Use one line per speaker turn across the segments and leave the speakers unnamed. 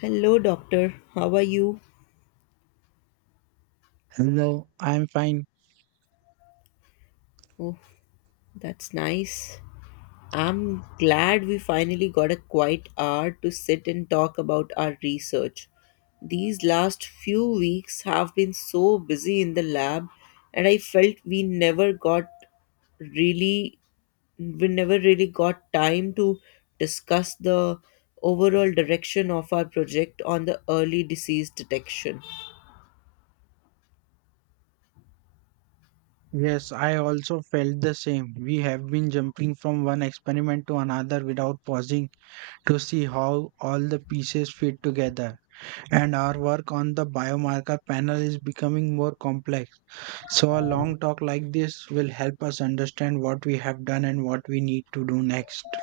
Hello, doctor. How are you?
Hello, I'm fine.
Oh, that's nice. I'm glad we finally got a quiet hour to sit and talk about our research. These last few weeks have been so busy in the lab, and I felt we never got really, we never really got time to discuss the overall direction of our project on the early disease detection.
Yes, I also felt the same. We have been jumping from one experiment to another without pausing to see how all the pieces fit together. And our work on the biomarker panel is becoming more complex. So, a long talk like this will help us understand what we have done and what we need to do next.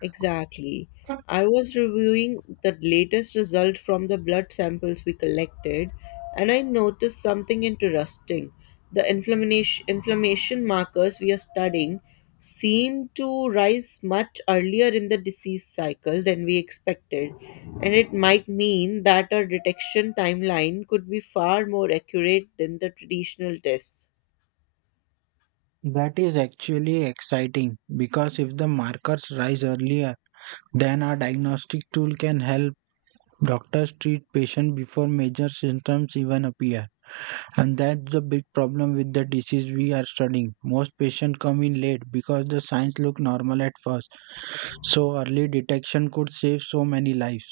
Exactly. I was reviewing the latest result from the blood samples we collected, and I noticed something interesting. The inflammation markers we are studying seem to rise much earlier in the disease cycle than we expected, and it might mean that our detection timeline could be far more accurate than the traditional tests.
That is actually exciting because if the markers rise earlier, then our diagnostic tool can help. Doctors treat patients before major symptoms even appear, and that's the big problem with the disease we are studying. Most patients come in late because the signs look normal at first, so early detection could save so many lives.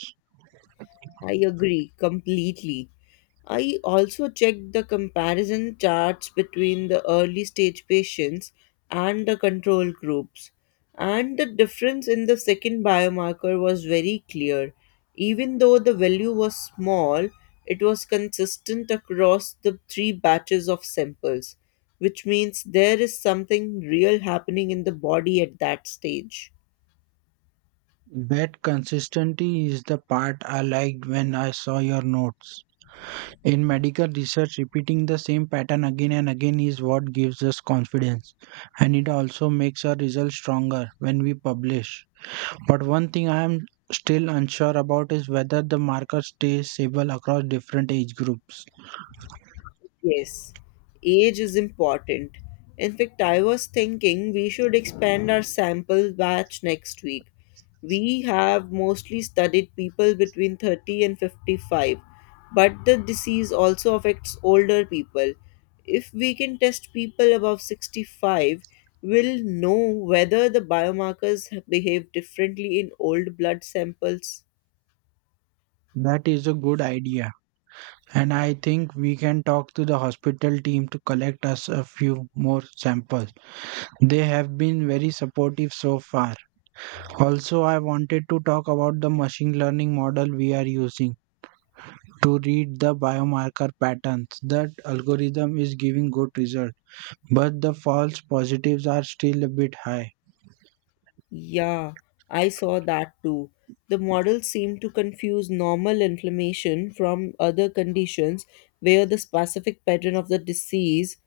I agree completely. I also checked the comparison charts between the early stage patients and the control groups, and the difference in the second biomarker was very clear. Even though the value was small, it was consistent across the three batches of samples, which means there is something real happening in the body at that stage.
That consistency is the part I liked when I saw your notes. In medical research, repeating the same pattern again and again is what gives us confidence, and it also makes our results stronger when we publish. But one thing I am still unsure about is whether the marker stays stable across different age groups.
Yes, age is important. In fact, I was thinking we should expand our sample batch next week. We have mostly studied people between 30 and 55, but the disease also affects older people. If we can test people above 65, we'll know whether the biomarkers behave differently in old blood samples.
That is a good idea, and I think we can talk to the hospital team to collect us a few more samples. They have been very supportive so far. Also, I wanted to talk about the machine learning model we are using to read the biomarker patterns. That algorithm is giving good results, but the false positives are still a bit high.
Yeah, I saw that too. The model seemed to confuse normal inflammation from other conditions where the specific pattern of the disease.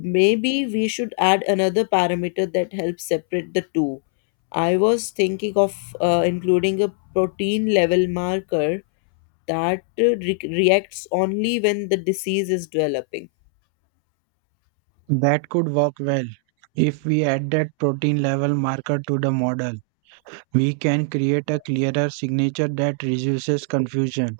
Maybe we should add another parameter that helps separate the two. I was thinking of including a protein level marker that reacts only when the disease is developing.
That could work well. If we add that protein level marker to the model, we can create a clearer signature that reduces confusion.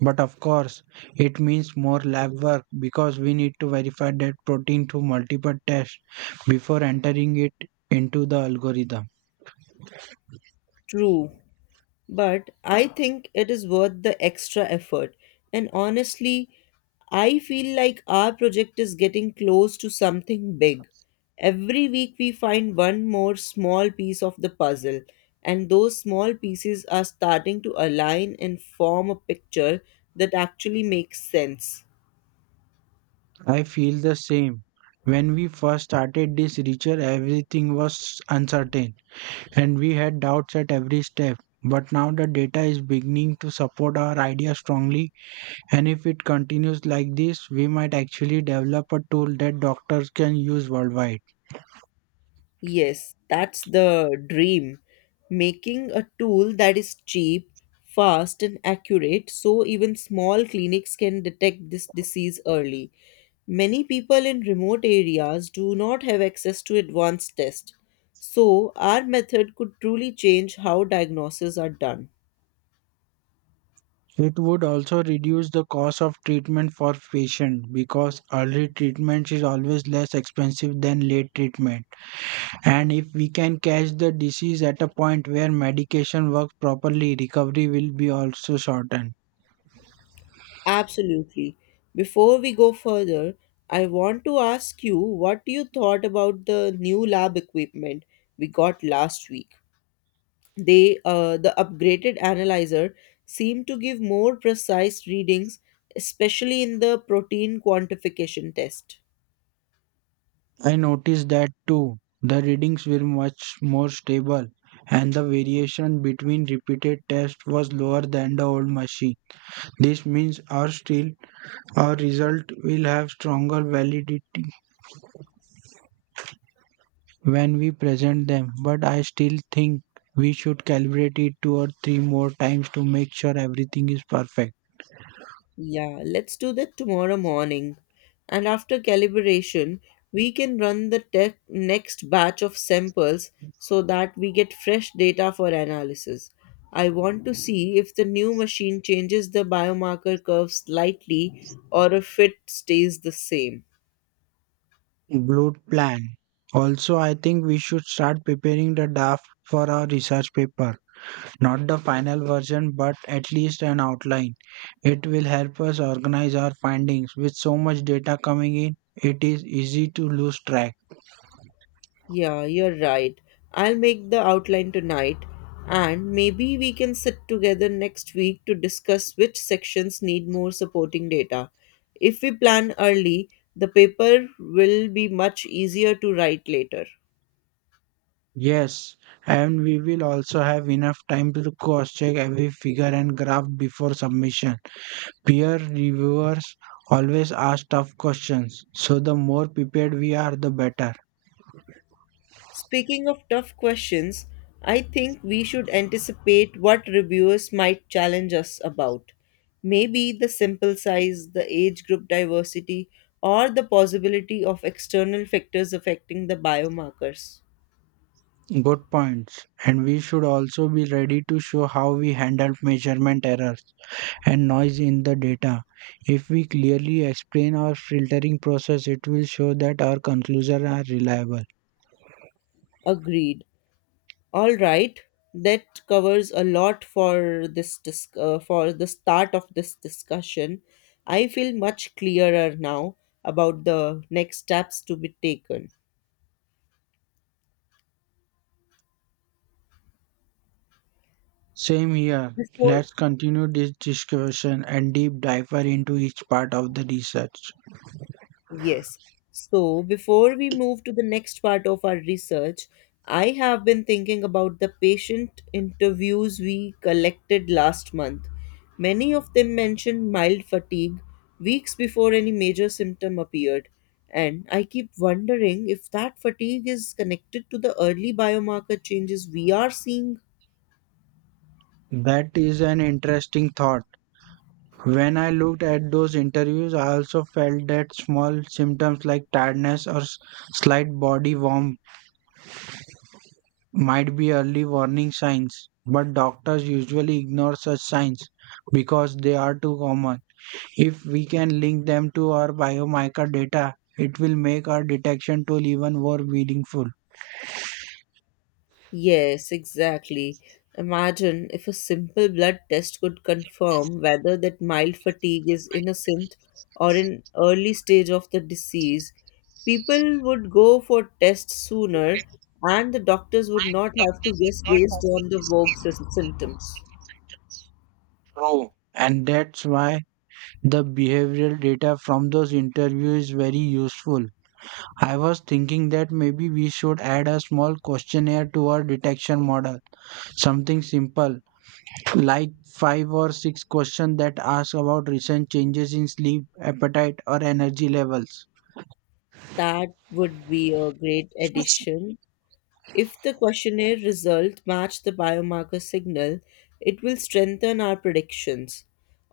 But of course, it means more lab work because we need to verify that protein through multiple tests before entering it into the algorithm.
True. But I think it is worth the extra effort. And honestly, I feel like our project is getting close to something big. Every week we find one more small piece of the puzzle, and those small pieces are starting to align and form a picture that actually makes sense.
I feel the same. When we first started this research, everything was uncertain and we had doubts at every step. But now the data is beginning to support our idea strongly. And if it continues like this, we might actually develop a tool that doctors can use worldwide.
Yes, that's the dream. Making a tool that is cheap, fast, and accurate so even small clinics can detect this disease early. Many people in remote areas do not have access to advanced tests, so our method could truly change how diagnoses are done.
It would also reduce the cost of treatment for patients because early treatment is always less expensive than late treatment. And if we can catch the disease at a point where medication works properly, recovery will be also shortened.
Absolutely. Before we go further, I want to ask you what you thought about the new lab equipment we got last week. The upgraded analyzer seemed to give more precise readings, especially in the protein quantification test.
I noticed that too. The readings were much more stable and the variation between repeated tests was lower than the old machine. This means our result will have stronger validity when we present them, but I still think we should calibrate it two or three more times to make sure everything is perfect.
Yeah, let's do that tomorrow morning, and after calibration we can run the next batch of samples so that we get fresh data for analysis. I want to see if the new machine changes the biomarker curve slightly or if it stays the same.
Good plan. Also, I think we should start preparing the draft for our research paper. Not the final version, but at least an outline. It will help us organize our findings. With so much data coming in, it is easy to lose track.
Yeah, you're right. I'll make the outline tonight, and maybe we can sit together next week to discuss which sections need more supporting data. If we plan early, the paper will be much easier to write later.
Yes, and we will also have enough time to cross check every figure and graph before submission. Peer reviewers always ask tough questions, so the more prepared we are, the better.
Speaking of tough questions, I think we should anticipate what reviewers might challenge us about. Maybe the sample size, the age group diversity, or the possibility of external factors affecting the biomarkers.
Good points. And we should also be ready to show how we handled measurement errors and noise in the data. If we clearly explain our filtering process, it will show that our conclusions are reliable.
Agreed. All right, that covers a lot for for the start of this discussion. I feel much clearer now about the next steps to be taken.
Same here.
Before.
Let's continue this discussion and deep dive into each part of the research.
Yes. So before we move to the next part of our research, I have been thinking about the patient interviews we collected last month. Many of them mentioned mild fatigue weeks before any major symptom appeared. And I keep wondering if that fatigue is connected to the early biomarker changes we are seeing.
That is an interesting thought. When I looked at those interviews, I also felt that small symptoms like tiredness or slight body warmth might be early warning signs, but doctors usually ignore such signs because they are too common. If we can link them to our biomarker data, it will make our detection tool even more meaningful.
Yes, exactly. Imagine if a simple blood test could confirm whether that mild fatigue is innocent or an early stage of the disease. People would go for tests sooner and the doctors would not have to guess based on the vague symptoms.
True. And that's why the behavioral data from those interviews is very useful. I was thinking that maybe we should add a small questionnaire to our detection model. Something simple, like five or six questions that ask about recent changes in sleep, appetite, or energy levels.
That would be a great addition. If the questionnaire result match the biomarker signal, it will strengthen our predictions.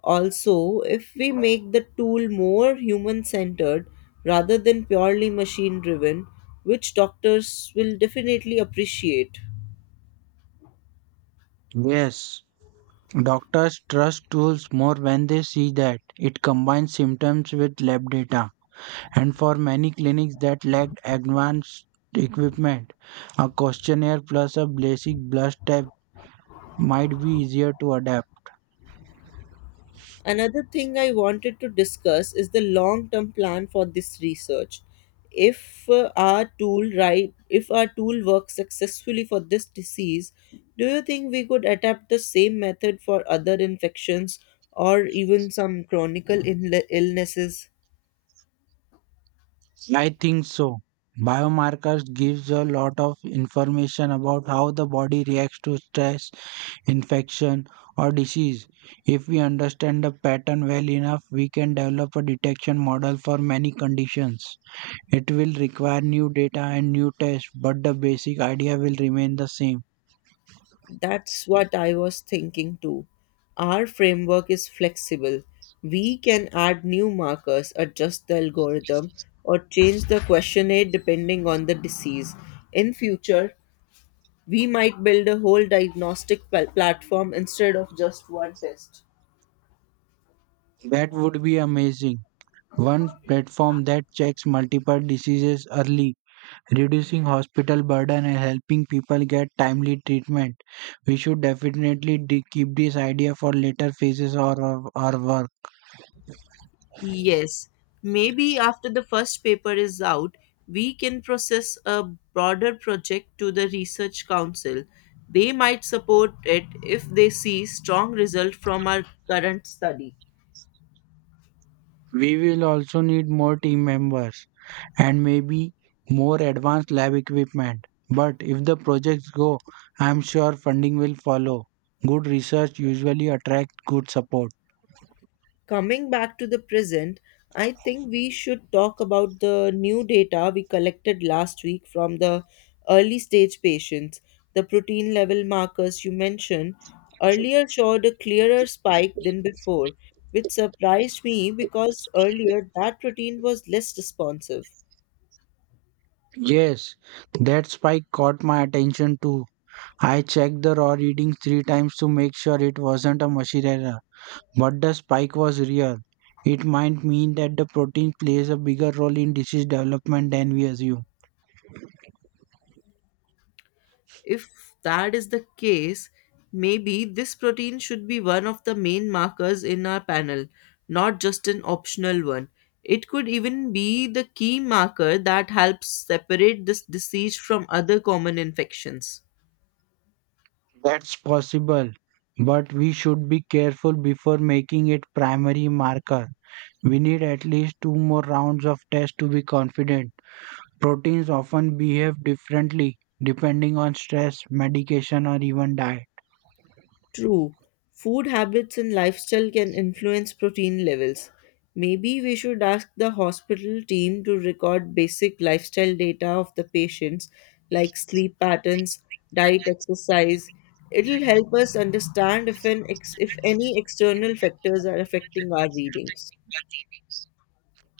Also, if we make the tool more human centered rather than purely machine driven, which doctors will definitely appreciate.
Yes, doctors trust tools more when they see that it combines symptoms with lab data, and for many clinics that lacked advanced equipment, a questionnaire plus a basic blood test might be easier to adapt.
Another thing I wanted to discuss is the long term plan for this research. If our tool works successfully for this disease, do you think we could adapt the same method for other infections or even some chronic illnesses?
I think so. Biomarkers gives a lot of information about how the body reacts to stress, infection or disease. If we understand the pattern well enough, we can develop a detection model for many conditions. It will require new data and new tests, but the basic idea will remain the same.
That's what I was thinking too. Our framework is flexible. We can add new markers, adjust the algorithm, or change the questionnaire depending on the disease. In future, we might build a whole diagnostic platform instead of just one test.
That would be amazing. One platform that checks multiple diseases early, reducing hospital burden and helping people get timely treatment. We should definitely keep this idea for later phases of our work.
Yes, maybe after the first paper is out, we can process a broader project to the research council. They might support it if they see strong result from our current study.
We will also need more team members and maybe more advanced lab equipment. But if the projects go, I'm sure funding will follow. Good research usually attracts good support.
Coming back to the present, I think we should talk about the new data we collected last week from the early stage patients. The protein level markers you mentioned earlier showed a clearer spike than before, which surprised me because earlier that protein was less responsive.
Yes, that spike caught my attention too. I checked the raw reading three times to make sure it wasn't a machine error, but the spike was real. It might mean that the protein plays a bigger role in disease development than we assume.
If that is the case, maybe this protein should be one of the main markers in our panel, not just an optional one. It could even be the key marker that helps separate this disease from other common infections.
That's possible, but we should be careful before making it primary marker. We need at least two more rounds of tests to be confident. Proteins often behave differently depending on stress, medication, or even diet.
True, food habits and lifestyle can influence protein levels. Maybe we should ask the hospital team to record basic lifestyle data of the patients, like sleep patterns, diet, exercise. It'll help us understand if, if any external factors are affecting our readings.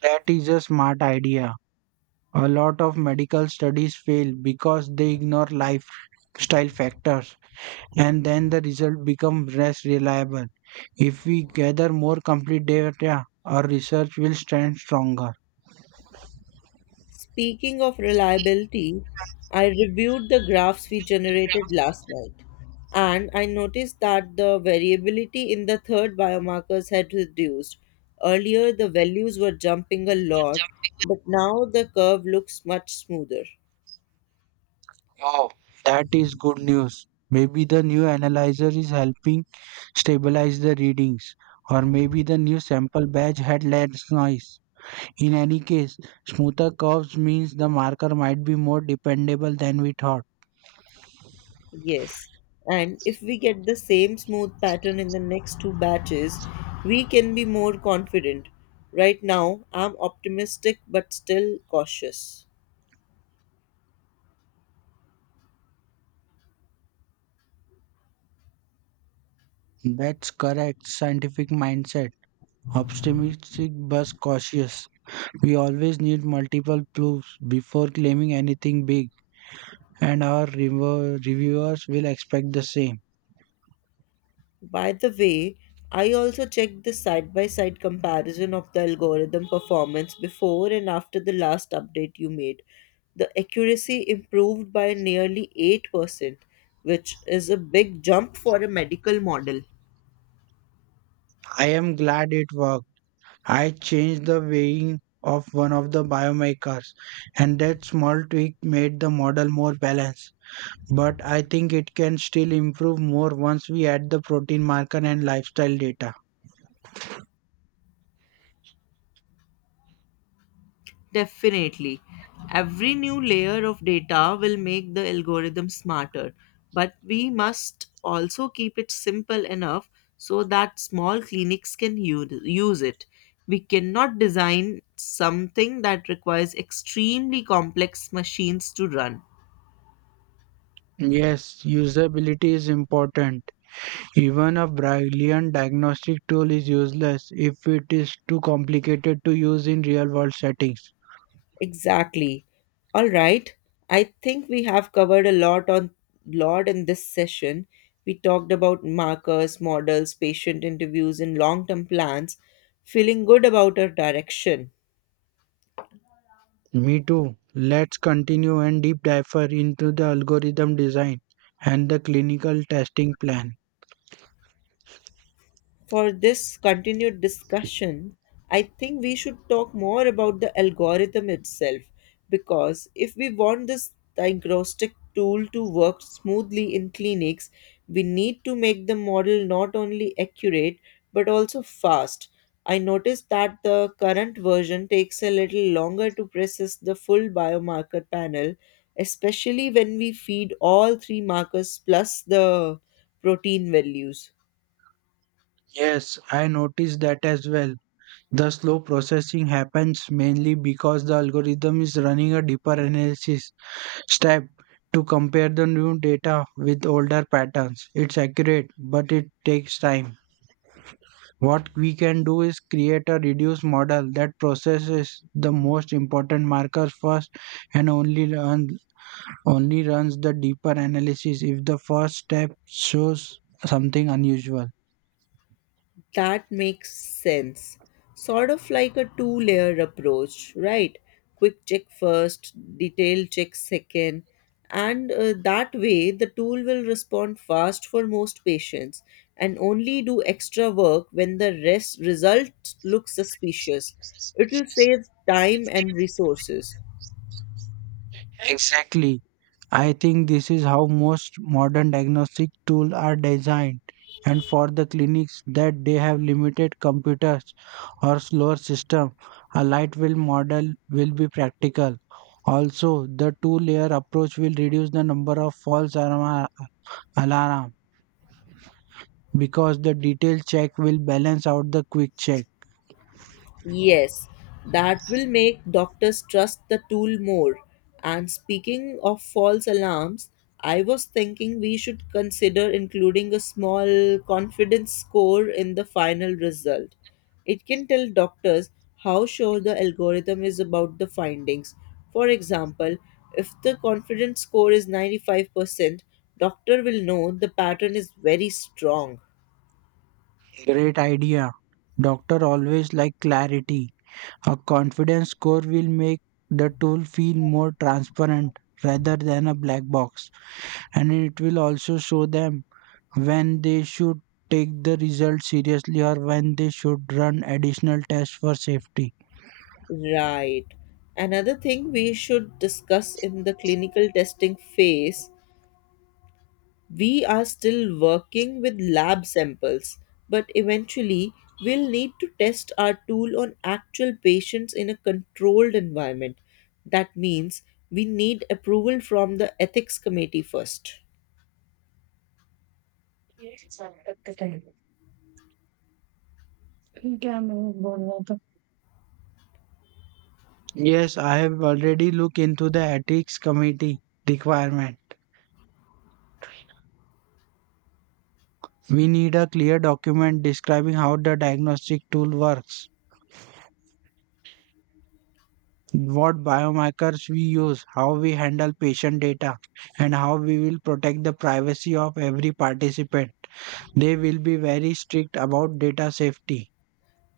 That is a smart idea. A lot of medical studies fail because they ignore lifestyle factors, and then the result becomes less reliable. If we gather more complete data, our research will stand stronger.
Speaking of reliability, I reviewed the graphs we generated last night, and I noticed that the variability in the third biomarkers had reduced. Earlier, the values were jumping a lot, but now the curve looks much smoother.
Wow, that is good news. Maybe the new analyzer is helping stabilize the readings, or maybe the new sample batch had less noise. In any case, smoother curves means the marker might be more dependable than we thought.
Yes, and if we get the same smooth pattern in the next two batches, we can be more confident. Right now, I'm optimistic but still cautious.
That's correct scientific mindset. Optimistic but cautious. We always need multiple proofs before claiming anything big, and our reviewers will expect the same.
By the way, I also checked the side by side comparison of the algorithm performance before and after the last update you made. The accuracy improved by nearly 8%, which is a big jump for a medical model.
I am glad it worked. I changed the weighing of one of the biomarkers, and that small tweak made the model more balanced. But I think it can still improve more once we add the protein marker and lifestyle data.
Definitely. Every new layer of data will make the algorithm smarter, but we must also keep it simple enough so that small clinics can use it. We cannot design something that requires extremely complex machines to run.
Yes, usability is important. Even a brilliant diagnostic tool is useless if it is too complicated to use in real world settings.
Exactly. All right. I think we have covered a lot in this session. We talked about markers, models, patient interviews, and long-term plans, feeling good about our direction.
Me too. Let's continue and deep dive into the algorithm design and the clinical testing plan.
For this continued discussion, I think we should talk more about the algorithm itself because if we want this diagnostic tool to work smoothly in clinics, we need to make the model not only accurate but also fast. I noticed that the current version takes a little longer to process the full biomarker panel, especially when we feed all three markers plus the protein values.
Yes, I noticed that as well. The slow processing happens mainly because the algorithm is running a deeper analysis step to compare the new data with older patterns. It's accurate, but it takes time. What we can do is create a reduced model that processes the most important markers first and only runs the deeper analysis if the first step shows something unusual.
That makes sense. Sort of like a two layer approach, right? Quick check first, detail check second, and that way the tool will respond fast for most patients and only do extra work when the rest result looks suspicious. It will save time and resources.
Exactly. I think this is how most modern diagnostic tools are designed, and for the clinics that they have limited computers or slower system, a light wheel model will be practical. Also, the two-layer approach will reduce the number of false alarm because the detailed check will balance out the quick check.
Yes, that will make doctors trust the tool more. And speaking of false alarms, I was thinking we should consider including a small confidence score in the final result. It can tell doctors how sure the algorithm is about the findings. For example, if the confidence score is 95%, doctor will know the pattern is very strong.
Great idea. Doctor always like clarity. A confidence score will make the tool feel more transparent rather than a black box, and it will also show them when they should take the result seriously or when they should run additional tests for safety.
Right. Another thing we should discuss in the clinical testing phase, we are still working with lab samples, but eventually we'll need to test our tool on actual patients in a controlled environment. That means we need approval from the ethics committee first.
Yes, I have already looked into the ethics committee requirement. We need a clear document describing how the diagnostic tool works, what biomarkers we use, how we handle patient data, and how we will protect the privacy of every participant. They will be very strict about data safety.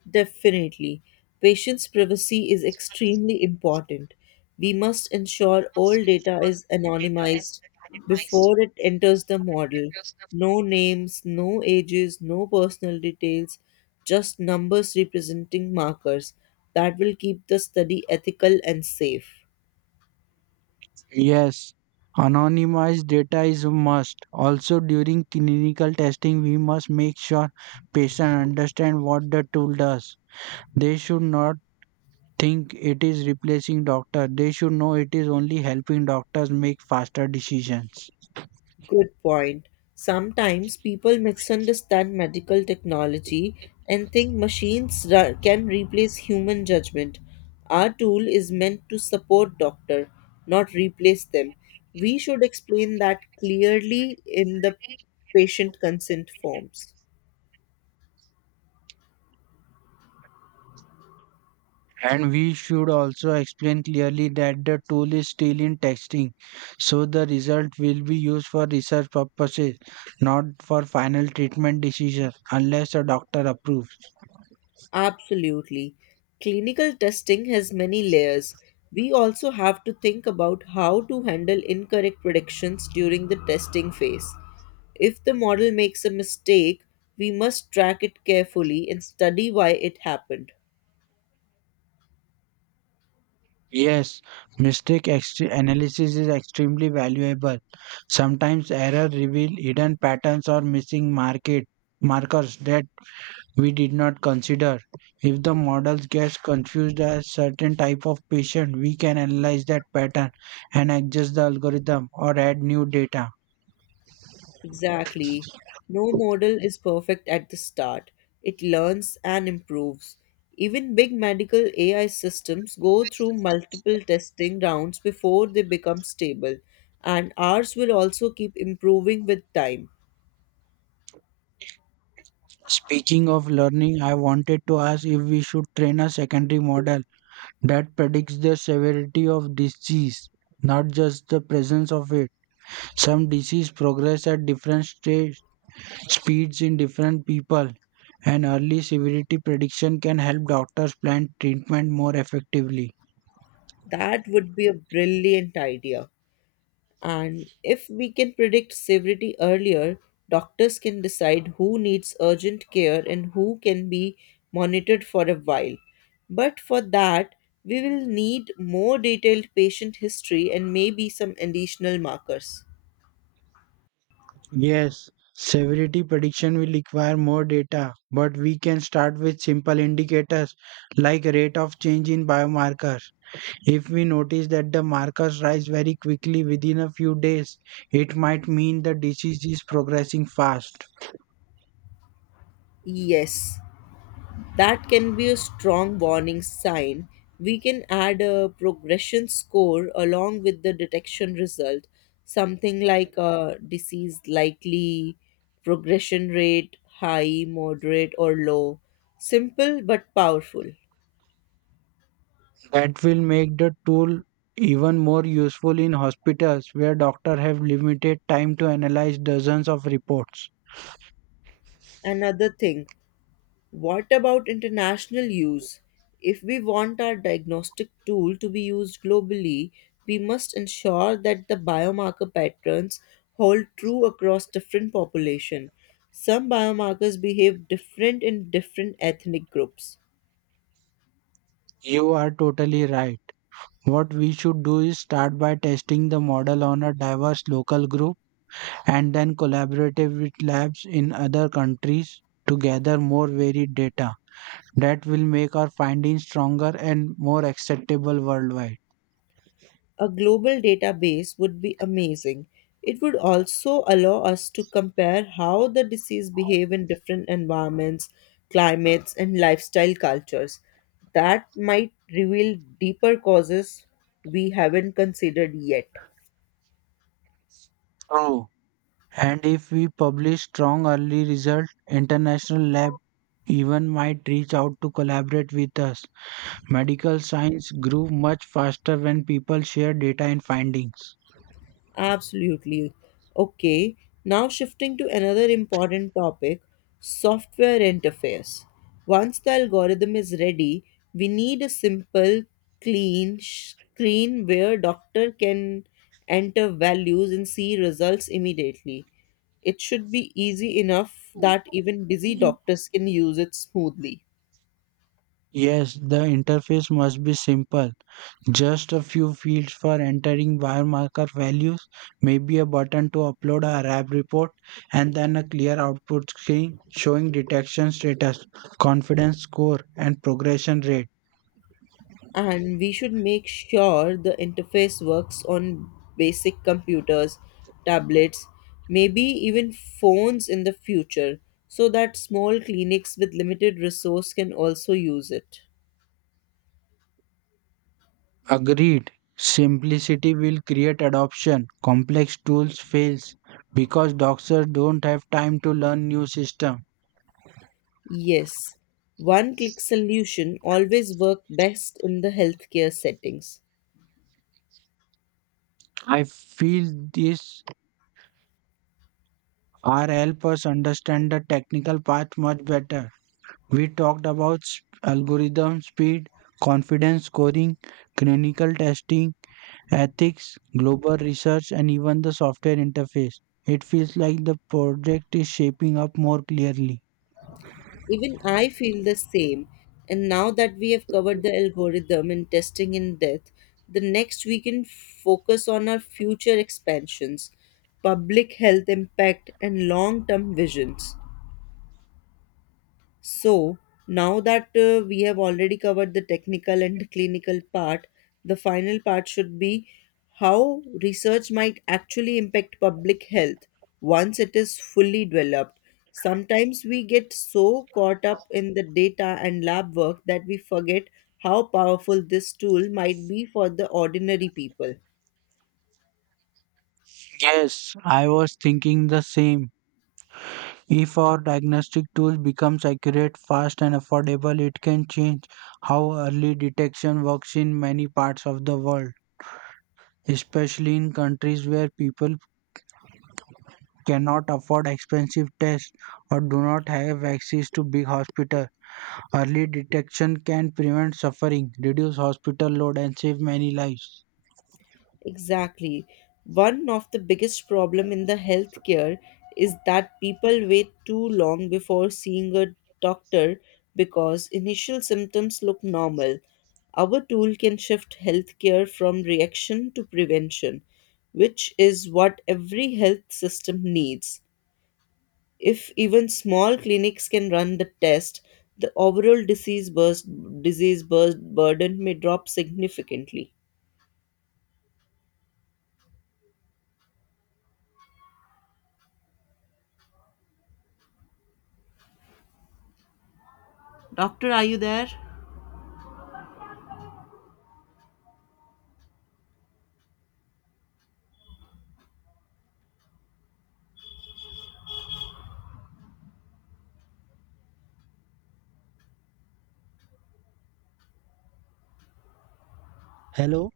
Definitely. Patients' privacy is extremely important. We must ensure all data is anonymized before it enters the model. No names, no ages, no personal details, just numbers representing markers. That will keep the study ethical and safe.
Yes, anonymized data is a must. Also, during clinical testing, we must make sure patient understand what the tool does. They should not think it is replacing doctor. They should know it is only helping doctors make faster decisions.
Good point. Sometimes people misunderstand medical technology and think can replace human judgment. Our tool is meant to support doctor, not replace them. We should explain that clearly in the patient consent forms.
And we should also explain clearly that the tool is still in testing, so the result will be used for research purposes, not for final treatment decision, unless a doctor approves.
Absolutely. Clinical testing has many layers. We also have to think about how to handle incorrect predictions during the testing phase. If the model makes a mistake, we must track it carefully and study why it happened.
Yes, analysis is extremely valuable. Sometimes error reveal hidden patterns or missing market markers that we did not consider. If the model gets confused as certain type of patient, we can analyze that pattern and adjust the algorithm or add new data.
Exactly. No model is perfect at the start. It learns and improves. Even big medical AI systems go through multiple testing rounds before they become stable, and ours will also keep improving with time.
Speaking of learning, I wanted to ask if we should train a secondary model that predicts the severity of disease, not just the presence of it. Some disease progress at different stage, speeds in different people, and early severity prediction can help doctors plan treatment more effectively.
That would be a brilliant idea. And if we can predict severity earlier, doctors can decide who needs urgent care and who can be monitored for a while. But for that, we will need more detailed patient history and maybe some additional markers.
Yes, severity prediction will require more data, but we can start with simple indicators like rate of change in biomarkers. If we notice that the markers rise very quickly within a few days, it might mean the disease is progressing fast.
Yes, that can be a strong warning sign. We can add a progression score along with the detection result, something like a disease likely, progression rate high, moderate, or low. Simple but powerful.
That will make the tool even more useful in hospitals where doctors have limited time to analyze dozens of reports.
Another thing, what about international use? If we want our diagnostic tool to be used globally, we must ensure that the biomarker patterns hold true across different population. Some biomarkers behave different in different ethnic groups.
You are totally right. What we should do is start by testing the model on a diverse local group and then collaborative with labs in other countries to gather more varied data that will make our findings stronger and more acceptable worldwide.
A global database would be amazing. It would also allow us to compare how the disease behave in different environments, climates and lifestyle cultures. That might reveal deeper causes we haven't considered yet.
True. And if we publish strong early results, international lab even might reach out to collaborate with us. Medical science grew much faster when people share data and findings.
Absolutely. Okay, now shifting to another important topic, software interface. Once the algorithm is ready, we need a simple, clean screen where doctor can enter values and see results immediately. It should be easy enough that even busy doctors can use it smoothly.
Yes, the interface must be simple. Just a few fields for entering biomarker values, maybe a button to upload a lab report, and then a clear output screen showing detection status, confidence score, and progression rate.
And we should make sure the interface works on basic computers, tablets, maybe even phones in the future, so that small clinics with limited resource can also use it.
Agreed. Simplicity will create adoption. Complex tools fails because doctors don't have time to learn new system.
Yes, one click solution always work best in the healthcare settings.
I feel this R help us understand the technical part much better. We talked about algorithm speed, confidence scoring, clinical testing, ethics, global research, and even the software interface. It feels like the project is shaping up more clearly.
Even I feel the same. And now that we have covered the algorithm and testing in depth, the next we can focus on our future expansions, public health impact, and long term visions. So, now that we have already covered the technical and clinical part, the final part should be how research might actually impact public health once it is fully developed. Sometimes we get so caught up in the data and lab work that we forget how powerful this tool might be for the ordinary people.
Yes, I was thinking the same. If our diagnostic tool becomes accurate, fast, and affordable, it can change how early detection works in many parts of the world, especially in countries where people cannot afford expensive tests or do not have access to big hospitals. Early detection can prevent suffering, reduce hospital load, and save many lives.
Exactly. One of the biggest problem in the healthcare is that people wait too long before seeing a doctor because initial symptoms look normal. Our tool can shift healthcare from reaction to prevention, which is what every health system needs. If even small clinics can run the test, the overall disease burst burden may drop significantly. Doctor, are you there?
Hello.